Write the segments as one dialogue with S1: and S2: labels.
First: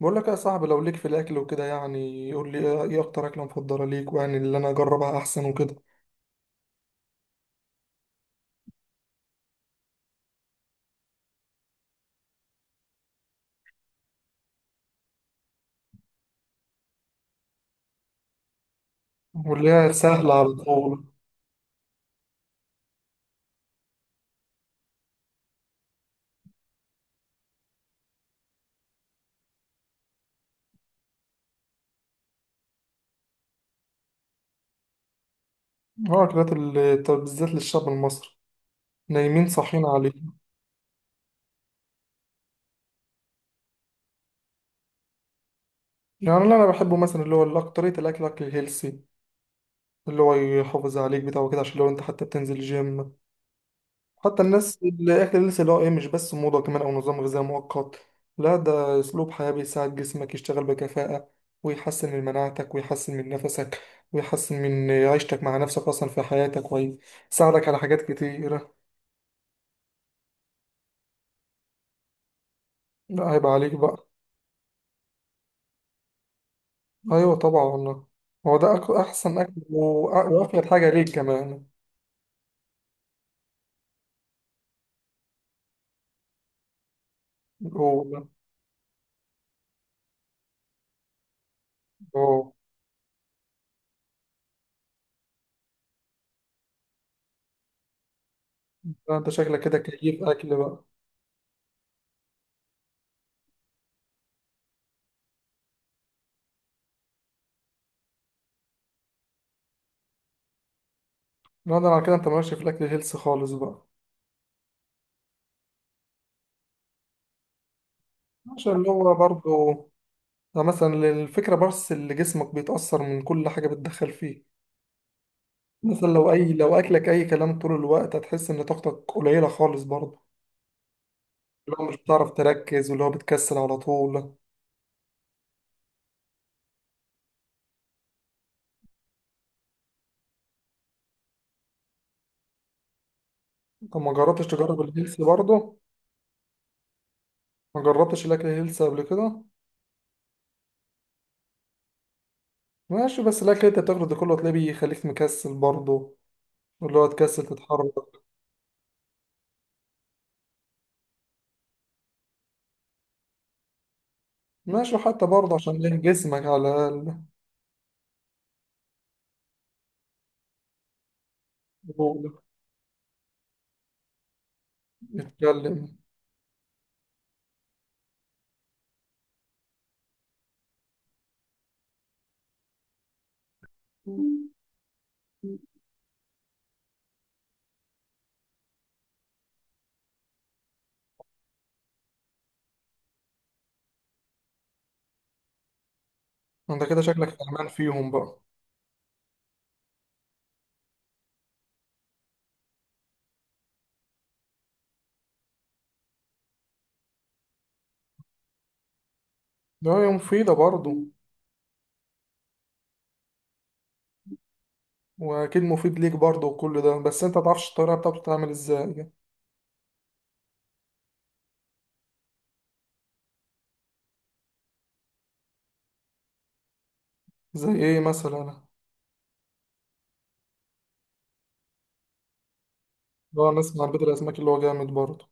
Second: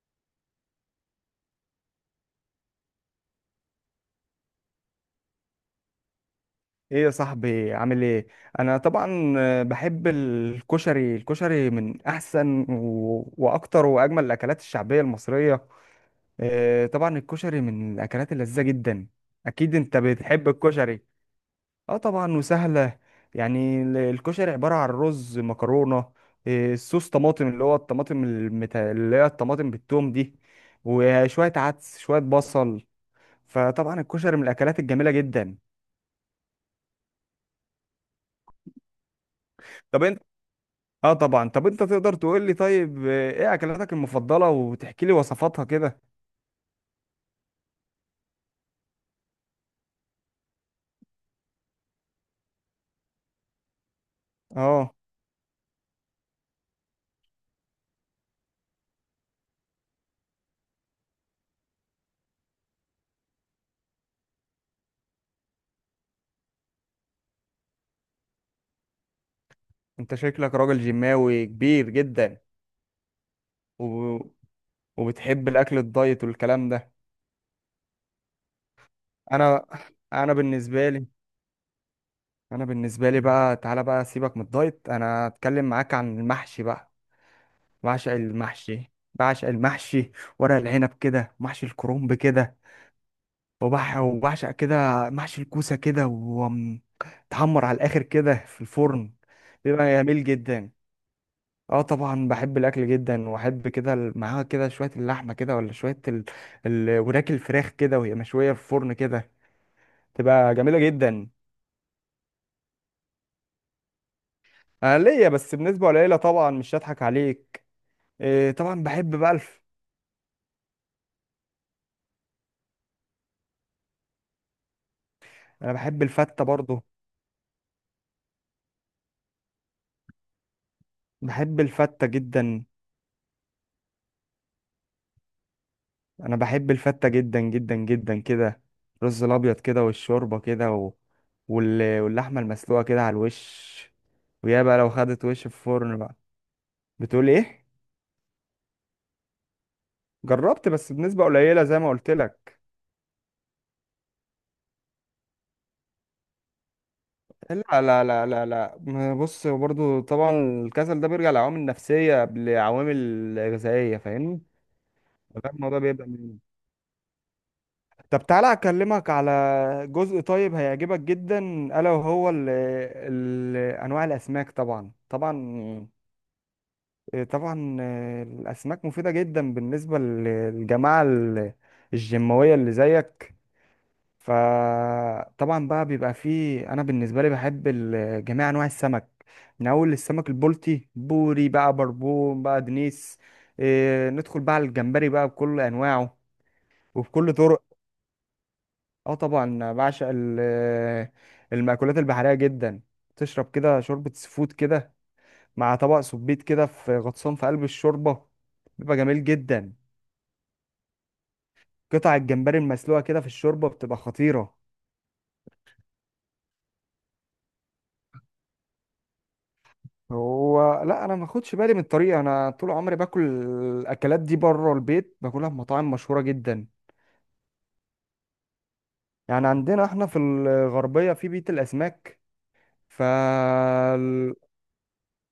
S1: بقول لك يا صاحبي، لو ليك في الاكل وكده يعني قول لي إيه اكتر اكله مفضله ليك، ويعني اللي انا اجربها احسن وكده.
S2: ايه يا صاحبي؟ عامل ايه؟ انا طبعا بحب الكشري. الكشري من احسن واكتر واجمل الاكلات الشعبيه المصريه. آه، طبعا الكشري من الاكلات اللذيذه جدا.
S1: واللي
S2: اكيد،
S1: هي
S2: انت
S1: سهله
S2: بتحب
S1: على
S2: الكشري.
S1: طول.
S2: اه، طبعا وسهله. يعني الكشري عباره عن رز مكرونه، آه، صوص طماطم، اللي هو الطماطم اللي هي الطماطم بالثوم دي، وشويه عدس، شويه بصل. فطبعا الكشري من الاكلات الجميله جدا.
S1: اه، اكلات طب بالذات للشعب المصري، نايمين صاحيين
S2: طب،
S1: عليه.
S2: اه، طبعا. طب انت تقدر تقول لي؟ طيب، ايه اكلاتك المفضله؟ وتحكي لي وصفاتها كده.
S1: يعني اللي انا بحبه مثلا اللي هو اكتريه الاكل، اكل هيلسي اللي هو يحافظ عليك بتاعه كده، عشان لو انت حتى بتنزل جيم، حتى الناس
S2: اه،
S1: اللي اكل لسه اللي هو ايه، مش بس موضة كمان او نظام غذائي مؤقت. لا، ده اسلوب حياة بيساعد جسمك يشتغل بكفاءة، ويحسن من مناعتك ويحسن من نفسك، ويحسن من عيشتك مع نفسك اصلا في حياتك، ويساعدك على حاجات كتيرة.
S2: انت شكلك راجل جيماوي كبير جدا
S1: لا، هيبقى عليك بقى.
S2: و... وبتحب الاكل الدايت والكلام ده؟
S1: ايوه طبعا والله، هو ده احسن اكل
S2: انا انا
S1: وافيد
S2: بالنسبه
S1: حاجة
S2: لي
S1: ليك كمان.
S2: انا بالنسبه لي بقى، تعالى بقى سيبك من الدايت، انا اتكلم معاك عن المحشي بقى. بعشق
S1: هو
S2: المحشي، بعشق المحشي. ورق العنب كده، محشي الكرنب
S1: هو
S2: كده، وبعشق كده محشي الكوسة كده، ومتحمر على الآخر كده في الفرن.
S1: لا، انت شكلك كده
S2: بيبقى
S1: كيف
S2: جميل
S1: اكل
S2: جدا.
S1: بقى.
S2: اه، طبعا بحب الأكل جدا، وأحب كده معاها كده شوية اللحمة كده، ولا شوية وراك الفراخ كده، وهي مشوية في الفرن كده، تبقى جميلة جدا.
S1: لا، ده على كده انت ماشي في الاكل هيلث خالص بقى.
S2: أنا ليا بس بنسبة قليلة طبعا، مش هضحك عليك. إيه،
S1: عشان
S2: طبعا
S1: اللي هو
S2: بحب بقى.
S1: برضه، ده مثلا الفكرة بس، اللي جسمك بيتأثر من كل حاجة بتدخل فيه.
S2: أنا بحب
S1: مثلا لو
S2: الفتة
S1: أي، لو
S2: برضه.
S1: أكلك أي كلام طول الوقت هتحس إن طاقتك قليلة خالص برضه.
S2: بحب
S1: اللي هو مش
S2: الفتة
S1: بتعرف
S2: جدا.
S1: تركز، واللي هو بتكسل على طول.
S2: انا بحب الفتة جدا جدا جدا كده. الرز الابيض كده، والشوربة كده، واللحمة المسلوقة كده على الوش.
S1: طب ما جربتش
S2: ويا بقى
S1: تجرب
S2: لو
S1: الهيلثي
S2: خدت وش في
S1: برضه؟
S2: الفرن بقى. بتقول ايه؟
S1: ما جربتش الأكل الهيلثي قبل كده؟
S2: جربت، بس بنسبة قليلة زي ما قلت لك.
S1: ماشي، بس الأكل اللي أنت بتاخده ده كله هتلاقيه بيخليك مكسل برضه، واللي هو تكسل
S2: لا،
S1: تتحرك.
S2: لا، لا، لا، لا، ما بص برضو طبعا. الكسل ده بيرجع لعوامل نفسية قبل عوامل غذائية، فاهمني؟
S1: ماشي، حتى
S2: فده
S1: برضه
S2: الموضوع
S1: عشان إيه
S2: بيبدأ من.
S1: جسمك على الأقل
S2: طب، تعالى اكلمك على جزء طيب هيعجبك جدا. الا وهو ال انواع الاسماك. طبعا،
S1: يتكلم.
S2: طبعا. آه، طبعا، الاسماك مفيده جدا بالنسبه للجماعه الجيماويه اللي زيك. فطبعا بقى بيبقى فيه، انا بالنسبه لي بحب جميع انواع السمك، من اول السمك البلطي، بوري بقى، بربون بقى، دنيس. آه، ندخل بقى على الجمبري بقى، بكل انواعه
S1: أنت كده شكلك
S2: وبكل طرق.
S1: فهمان فيهم بقى.
S2: اه، طبعا بعشق المأكولات البحريه جدا. تشرب كده شوربه سفود كده، مع طبق سبيت كده في غطسان في قلب الشوربه، بيبقى جميل جدا.
S1: ده هي مفيدة برضه،
S2: قطع الجمبري المسلوقه كده في الشوربه بتبقى خطيره.
S1: واكيد مفيد ليك برضه وكل ده، بس انت متعرفش الطريقه بتاعته بتتعمل ازاي يعني.
S2: هو لا، انا ما اخدش بالي من الطريقه. انا طول عمري باكل الاكلات دي بره البيت، باكلها في مطاعم مشهوره جدا.
S1: زي ايه مثلا؟
S2: يعني عندنا احنا في الغربيه في بيت الاسماك. ف
S1: لو انا اسمع بيت الاسماك اللي هو جامد برضه.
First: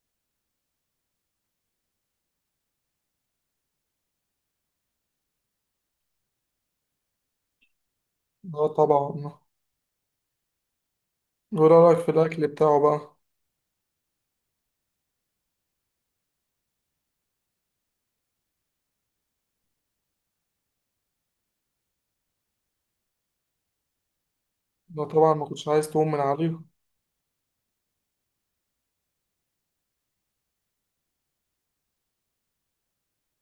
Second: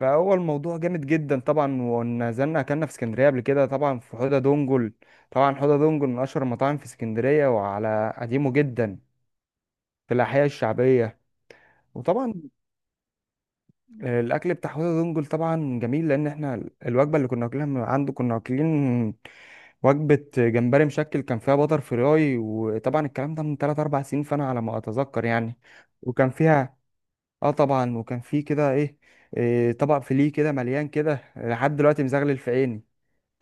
S2: فهو الموضوع جامد جدا طبعا. ونزلنا اكلنا في اسكندريه قبل كده، طبعا في حوضه دونجل. طبعا حوضه دونجل من اشهر المطاعم في اسكندريه، وعلى قديمه
S1: اه
S2: جدا،
S1: طبعا.
S2: في الاحياء الشعبيه.
S1: وايه رايك في
S2: وطبعا
S1: الاكل بتاعه بقى؟
S2: الاكل بتاع حوضة دونجل طبعا جميل، لان احنا الوجبه اللي كنا واكلينها من عنده، كنا واكلين وجبه جمبري مشكل، كان فيها بطر فراي. وطبعا الكلام ده من 3 4 سنين، فانا على ما
S1: لا
S2: اتذكر
S1: طبعا، ما
S2: يعني.
S1: كنتش عايز تقوم من
S2: وكان
S1: عليه.
S2: فيها، اه طبعا وكان فيه كده ايه، إيه طبق فيليه كده مليان كده، لحد دلوقتي مزغلل في عيني.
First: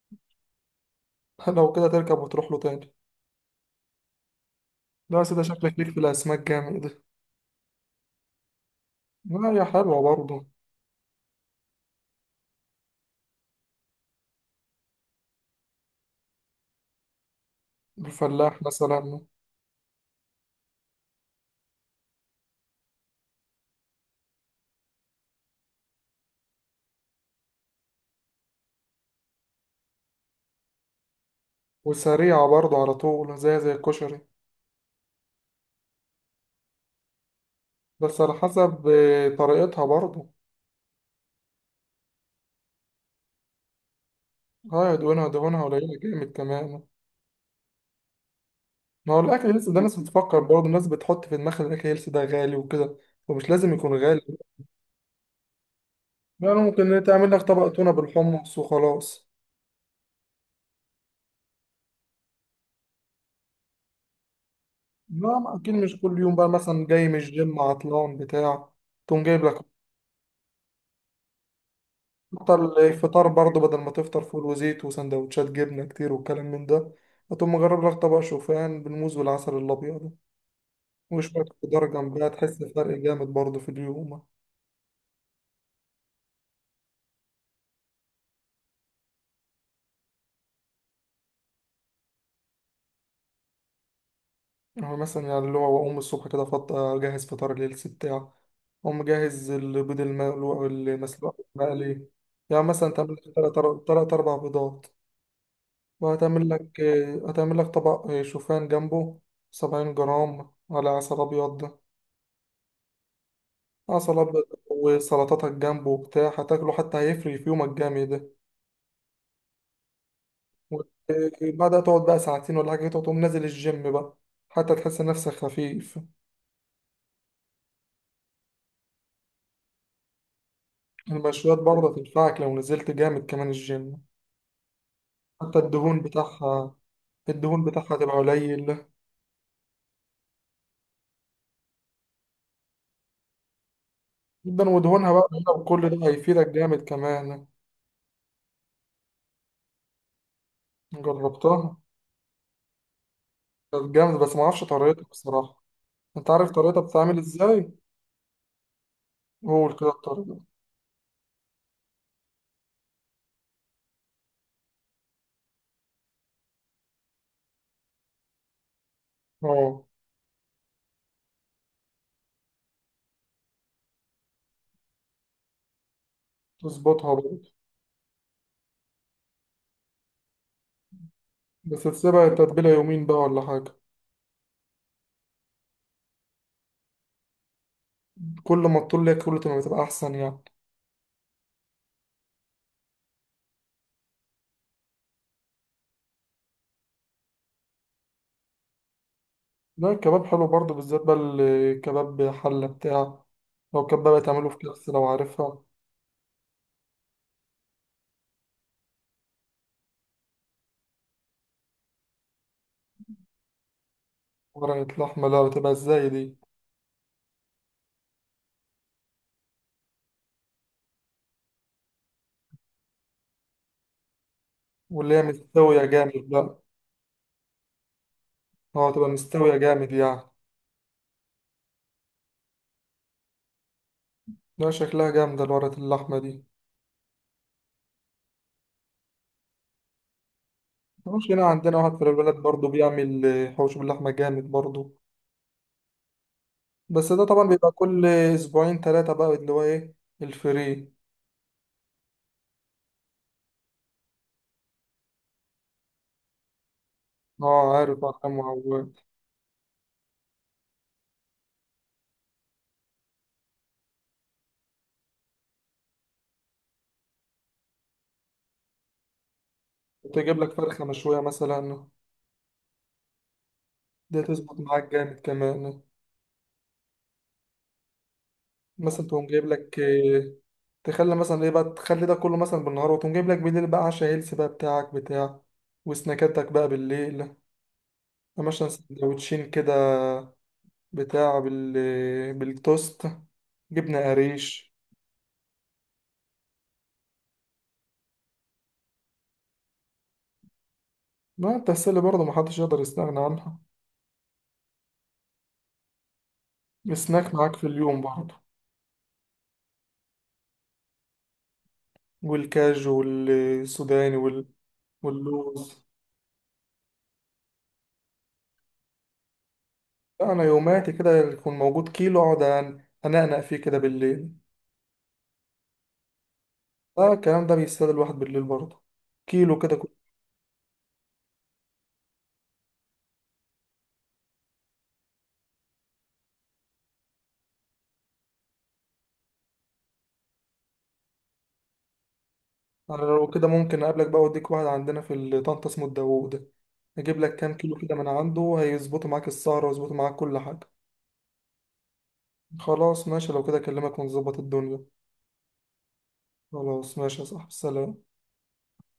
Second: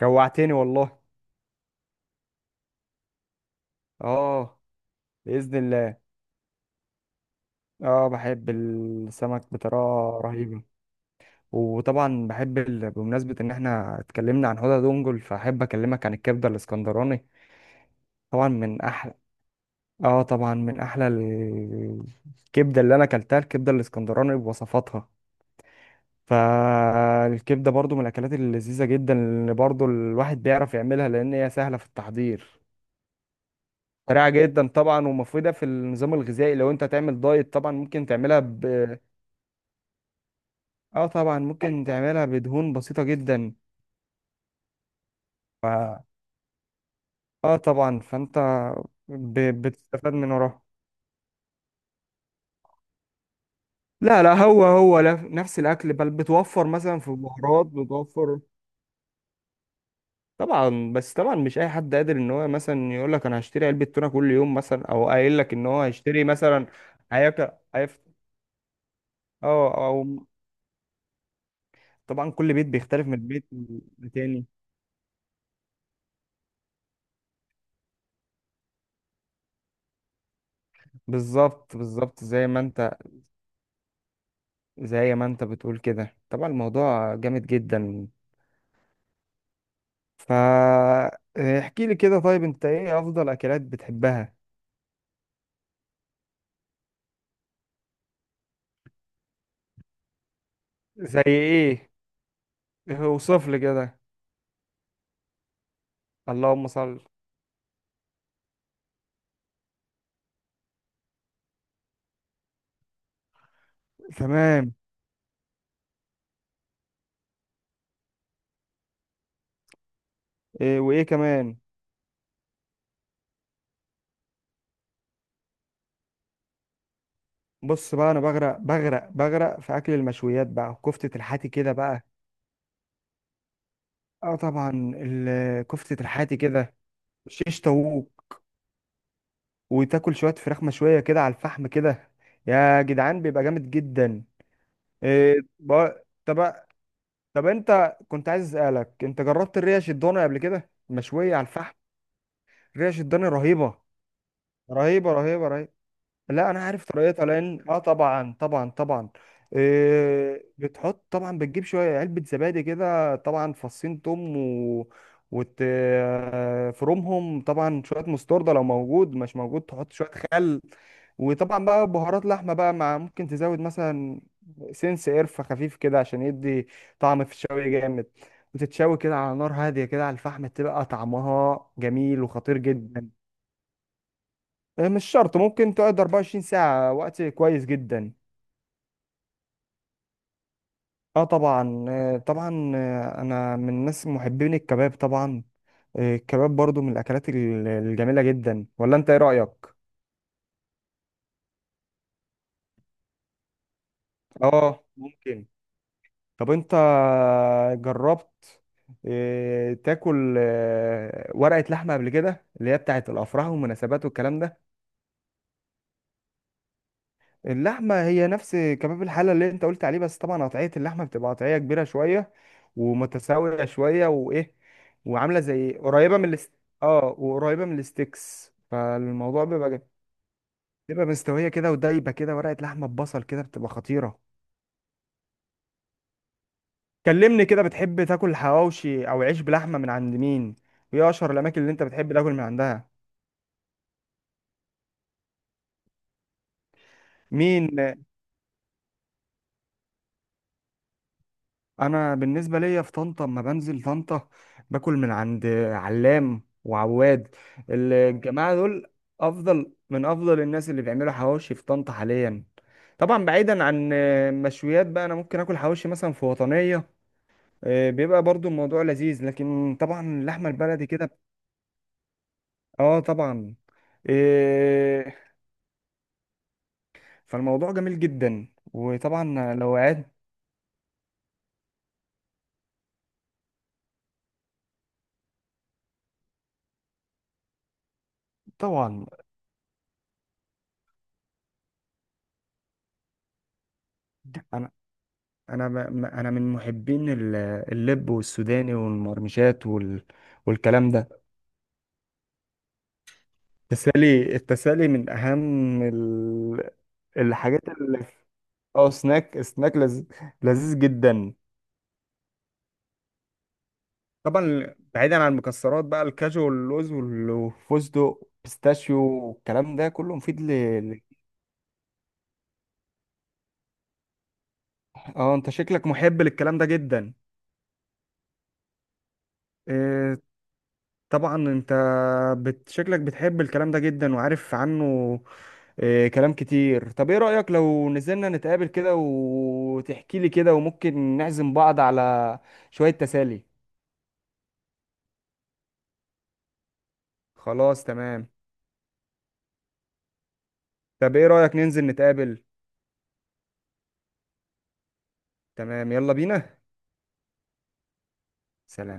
S2: جوعتني والله.
S1: لو كده تركب وتروح له تاني.
S2: اه،
S1: لا يا سيدي،
S2: باذن
S1: شكلك ليك
S2: الله.
S1: في الاسماك جامد.
S2: اه، بحب
S1: لا،
S2: السمك
S1: هي حلوه
S2: بطريقه
S1: برضه.
S2: رهيبه. وطبعا بحب بمناسبة إن إحنا اتكلمنا عن هدى دونجل، فأحب أكلمك عن الكبدة الإسكندراني. طبعا
S1: الفلاح
S2: من أحلى،
S1: مثلا.
S2: طبعا من أحلى الكبدة اللي أنا أكلتها، الكبدة الإسكندراني بوصفاتها. فالكبدة برضو من الأكلات اللذيذة جدا، اللي برضو الواحد بيعرف يعملها لأن هي سهلة في
S1: وسريعه
S2: التحضير.
S1: برضه على طول، زي الكشري.
S2: سريعة جدا طبعا، ومفيدة في النظام الغذائي. لو أنت تعمل دايت طبعا ممكن
S1: بس على
S2: تعملها ب.
S1: حسب طريقتها برضه.
S2: طبعا ممكن تعملها بدهون بسيطة جدا.
S1: اه، دهونها قليله جامد كمان.
S2: اه، طبعا فانت
S1: ما هو الأكل هيلث ده الناس
S2: بتستفاد من
S1: بتفكر
S2: وراها.
S1: برضه، الناس بتحط في دماغها إن الأكل هيلث ده غالي وكده، ومش لازم يكون غالي.
S2: لا، لا، هو نفس الاكل، بل
S1: يعني
S2: بتوفر مثلا
S1: ممكن
S2: في
S1: تعمل لك
S2: البهارات،
S1: طبق تونة
S2: بتوفر.
S1: بالحمص وخلاص.
S2: طبعا، بس طبعا مش اي حد قادر ان هو مثلا يقول لك انا هشتري علبه تونه كل يوم مثلا، او
S1: لا،
S2: قايل لك
S1: ما
S2: ان
S1: أكيد
S2: هو
S1: مش كل
S2: هيشتري
S1: يوم بقى
S2: مثلا.
S1: مثلا، جاي من
S2: هياكل
S1: الجيم
S2: هيف-
S1: عطلان بتاع، تقوم جايب لك.
S2: اه او طبعا كل بيت
S1: تفطر
S2: بيختلف من
S1: الفطار
S2: البيت
S1: برضه، بدل ما تفطر فول
S2: التاني.
S1: وزيت وسندوتشات جبنة كتير والكلام من ده، هتقوم مجرب لك طبق شوفان بالموز والعسل الأبيض وشوية
S2: بالظبط،
S1: خضار
S2: بالظبط،
S1: جنبها،
S2: زي
S1: تحس
S2: ما انت
S1: بفرق جامد برضه في اليوم.
S2: زي ما انت بتقول كده، طبعا الموضوع جامد جدا. فا احكي لي كده، طيب انت، ايه افضل اكلات بتحبها؟
S1: هو مثلا يعني اللي هو أقوم الصبح كده، أجهز فطار ليلتي بتاع، أقوم مجهز البيض المقلوق
S2: زي
S1: المسلوق
S2: ايه؟
S1: المقلي. يعني مثلا
S2: ايه،
S1: تعمل لك
S2: اوصف لي كده.
S1: تلات أربع بيضات، وهتعمل
S2: اللهم
S1: لك
S2: صل.
S1: هتعمل لك طبق شوفان جنبه، 70 جرام على عسل أبيض، عسل أبيض،
S2: تمام.
S1: وسلطاتك جنبه وبتاع هتاكله، حتى هيفرق في يومك جامد ده.
S2: إيه، وايه كمان؟
S1: وبعدها تقعد بقى ساعتين ولا حاجة، تقوم نازل الجيم بقى، حتى تحس نفسك خفيف.
S2: بص بقى، انا بغرق، بغرق، بغرق في اكل المشويات بقى، كفتة الحاتي
S1: المشويات
S2: كده
S1: برضه
S2: بقى.
S1: تنفعك لو نزلت جامد كمان الجيم،
S2: اه، طبعا
S1: حتى الدهون
S2: كفتة الحاتي
S1: بتاعها،
S2: كده، شيش
S1: الدهون بتاعها
S2: طاووق،
S1: تبقى قليل
S2: وتاكل شوية فراخ مشوية كده على الفحم كده، يا جدعان بيبقى جامد جدا.
S1: جدا، ودهونها بقى
S2: إيه
S1: قليلة وكل ده
S2: بقى.
S1: هيفيدك
S2: طب
S1: جامد كمان.
S2: طب انت كنت عايز اسالك، انت جربت الريش الضاني قبل كده مشوية على الفحم؟
S1: جربتها،
S2: ريش الضاني رهيبة،
S1: كانت جامد بس ما اعرفش طريقتها
S2: رهيبة، رهيبة،
S1: بصراحة.
S2: رهيبة.
S1: انت
S2: لا،
S1: عارف
S2: انا
S1: طريقتها
S2: عارف
S1: بتتعمل
S2: طريقتها لان،
S1: ازاي؟
S2: طبعا، طبعا، طبعا.
S1: قول كده الطريقة.
S2: إيه، بتحط طبعا، بتجيب شويه، علبه زبادي كده طبعا، فصين توم و. وتفرمهم، طبعا شويه مستورده لو موجود، مش موجود
S1: اه،
S2: تحط شويه خل. وطبعا بقى بهارات لحمه بقى، مع ممكن تزود مثلا سنس قرفه خفيف كده عشان يدي
S1: تظبطها
S2: طعم في
S1: برضه.
S2: الشوي جامد. وتتشوي كده على نار هاديه كده على الفحم، تبقى طعمها
S1: بس
S2: جميل
S1: تسيبها
S2: وخطير
S1: تتبيلة يومين بقى
S2: جدا.
S1: ولا حاجة؟
S2: آه، مش شرط، ممكن تقعد 24 ساعة، وقت كويس جدا.
S1: كل ما تطول ليها كل ما بتبقى أحسن يعني.
S2: اه، طبعا، آه، طبعا، آه، انا من الناس محبين الكباب طبعا. آه، الكباب برضو من الاكلات الجميلة جدا، ولا انت ايه رأيك؟
S1: لا، الكباب حلو برضه، بالذات بقى الكباب حلة بتاع، لو كباب بتعمله في
S2: اه،
S1: كبس لو
S2: ممكن.
S1: عارفها.
S2: طب انت جربت، تاكل ورقة لحمة قبل كده، اللي هي بتاعت الافراح والمناسبات والكلام ده؟
S1: ورقة لحمة؟ لا، بتبقى ازاي دي؟
S2: اللحمة هي نفس كباب الحلة اللي انت قلت عليه، بس طبعا قطعية اللحمة بتبقى قطعية كبيرة شوية، ومتساوية شوية، وايه،
S1: واللي هي
S2: وعاملة زي
S1: مستوية
S2: قريبة
S1: جامد
S2: من الاست...
S1: بقى.
S2: اه وقريبة من الستيكس،
S1: اه تبقى
S2: فالموضوع
S1: مستوية
S2: بيبقى
S1: جامد
S2: جميل.
S1: يعني.
S2: بتبقى مستوية كده ودايبة كده، ورقة لحمة ببصل كده، بتبقى خطيرة.
S1: لا، شكلها جامدة الورقة اللحمة دي.
S2: كلمني كده، بتحب تاكل حواوشي او عيش بلحمة من عند مين؟ وايه
S1: مش
S2: اشهر
S1: هنا،
S2: الاماكن اللي
S1: عندنا
S2: انت
S1: واحد في
S2: بتحب تاكل
S1: البلد
S2: من
S1: برضه
S2: عندها؟
S1: بيعمل حوش باللحمة جامد برضه، بس ده طبعا
S2: مين؟
S1: بيبقى كل أسبوعين تلاتة بقى، اللي هو إيه، الفري.
S2: انا بالنسبه ليا، في طنطا اما بنزل طنطا باكل من عند علام وعواد.
S1: اه عارف، أرقام
S2: الجماعه دول،
S1: وعواد.
S2: افضل من افضل الناس اللي بيعملوا حواوشي في طنطا حاليا. طبعا بعيدا عن مشويات بقى، انا ممكن اكل حواوشي مثلا في وطنيه. آه، بيبقى برضو الموضوع لذيذ، لكن طبعا
S1: تجيب
S2: اللحمه
S1: لك فرخة
S2: البلدي كده.
S1: مشوية مثلا،
S2: اه، طبعا،
S1: دي تظبط معاك
S2: آه،
S1: جامد كمان.
S2: فالموضوع جميل جدا.
S1: مثلا تقوم جايب
S2: وطبعا لو
S1: لك
S2: قعدت
S1: تخلي مثلا إيه بقى، تخلي ده كله مثلا بالنهار، وتقوم جايب لك بالليل بقى عشا هيلث بقى بتاعك بتاع، وسناكاتك بقى بالليل، مثلا
S2: طبعا.
S1: سندوتشين كده بتاع بالتوست، جبنة
S2: انا
S1: قريش.
S2: انا ما ما- انا من محبين اللب والسوداني والمرمشات والكلام ده.
S1: ما التسلي برضه محدش يقدر يستغنى عنها،
S2: التسالي من اهم
S1: السناك معاك
S2: الحاجات
S1: في
S2: اللي
S1: اليوم
S2: في-
S1: برضه،
S2: اه سناك لذيذ جدا.
S1: والكاجو والسوداني
S2: طبعا بعيدا عن
S1: واللوز.
S2: المكسرات بقى، الكاجو واللوز والفستق بيستاشيو والكلام ده كله مفيد
S1: أنا
S2: ل...
S1: يوماتي
S2: ل-
S1: كده يكون موجود كيلو، أقعد أنقنق فيه كده بالليل.
S2: اه، انت شكلك محب للكلام ده
S1: آه،
S2: جدا.
S1: الكلام ده بيستاهل الواحد بالليل برضه، كيلو كده.
S2: آه، طبعا انت شكلك بتحب الكلام ده جدا وعارف عنه. آه، كلام كتير. طب ايه رأيك لو نزلنا نتقابل كده، وتحكي لي كده، وممكن نعزم بعض على شوية
S1: أنا لو
S2: تسالي؟
S1: كده ممكن أقابلك بقى، وأديك واحد عندنا في طنطا اسمه الداوود، أجيب لك كام كيلو
S2: خلاص،
S1: كده من
S2: تمام.
S1: عنده هيظبطوا معاك السهرة ويظبطوا معاك كل حاجة.
S2: طب ايه رأيك ننزل نتقابل؟
S1: خلاص ماشي، لو كده أكلمك ونظبط الدنيا.
S2: تمام، يلا بينا.
S1: خلاص ماشي يا صاحبي، سلام.
S2: سلام.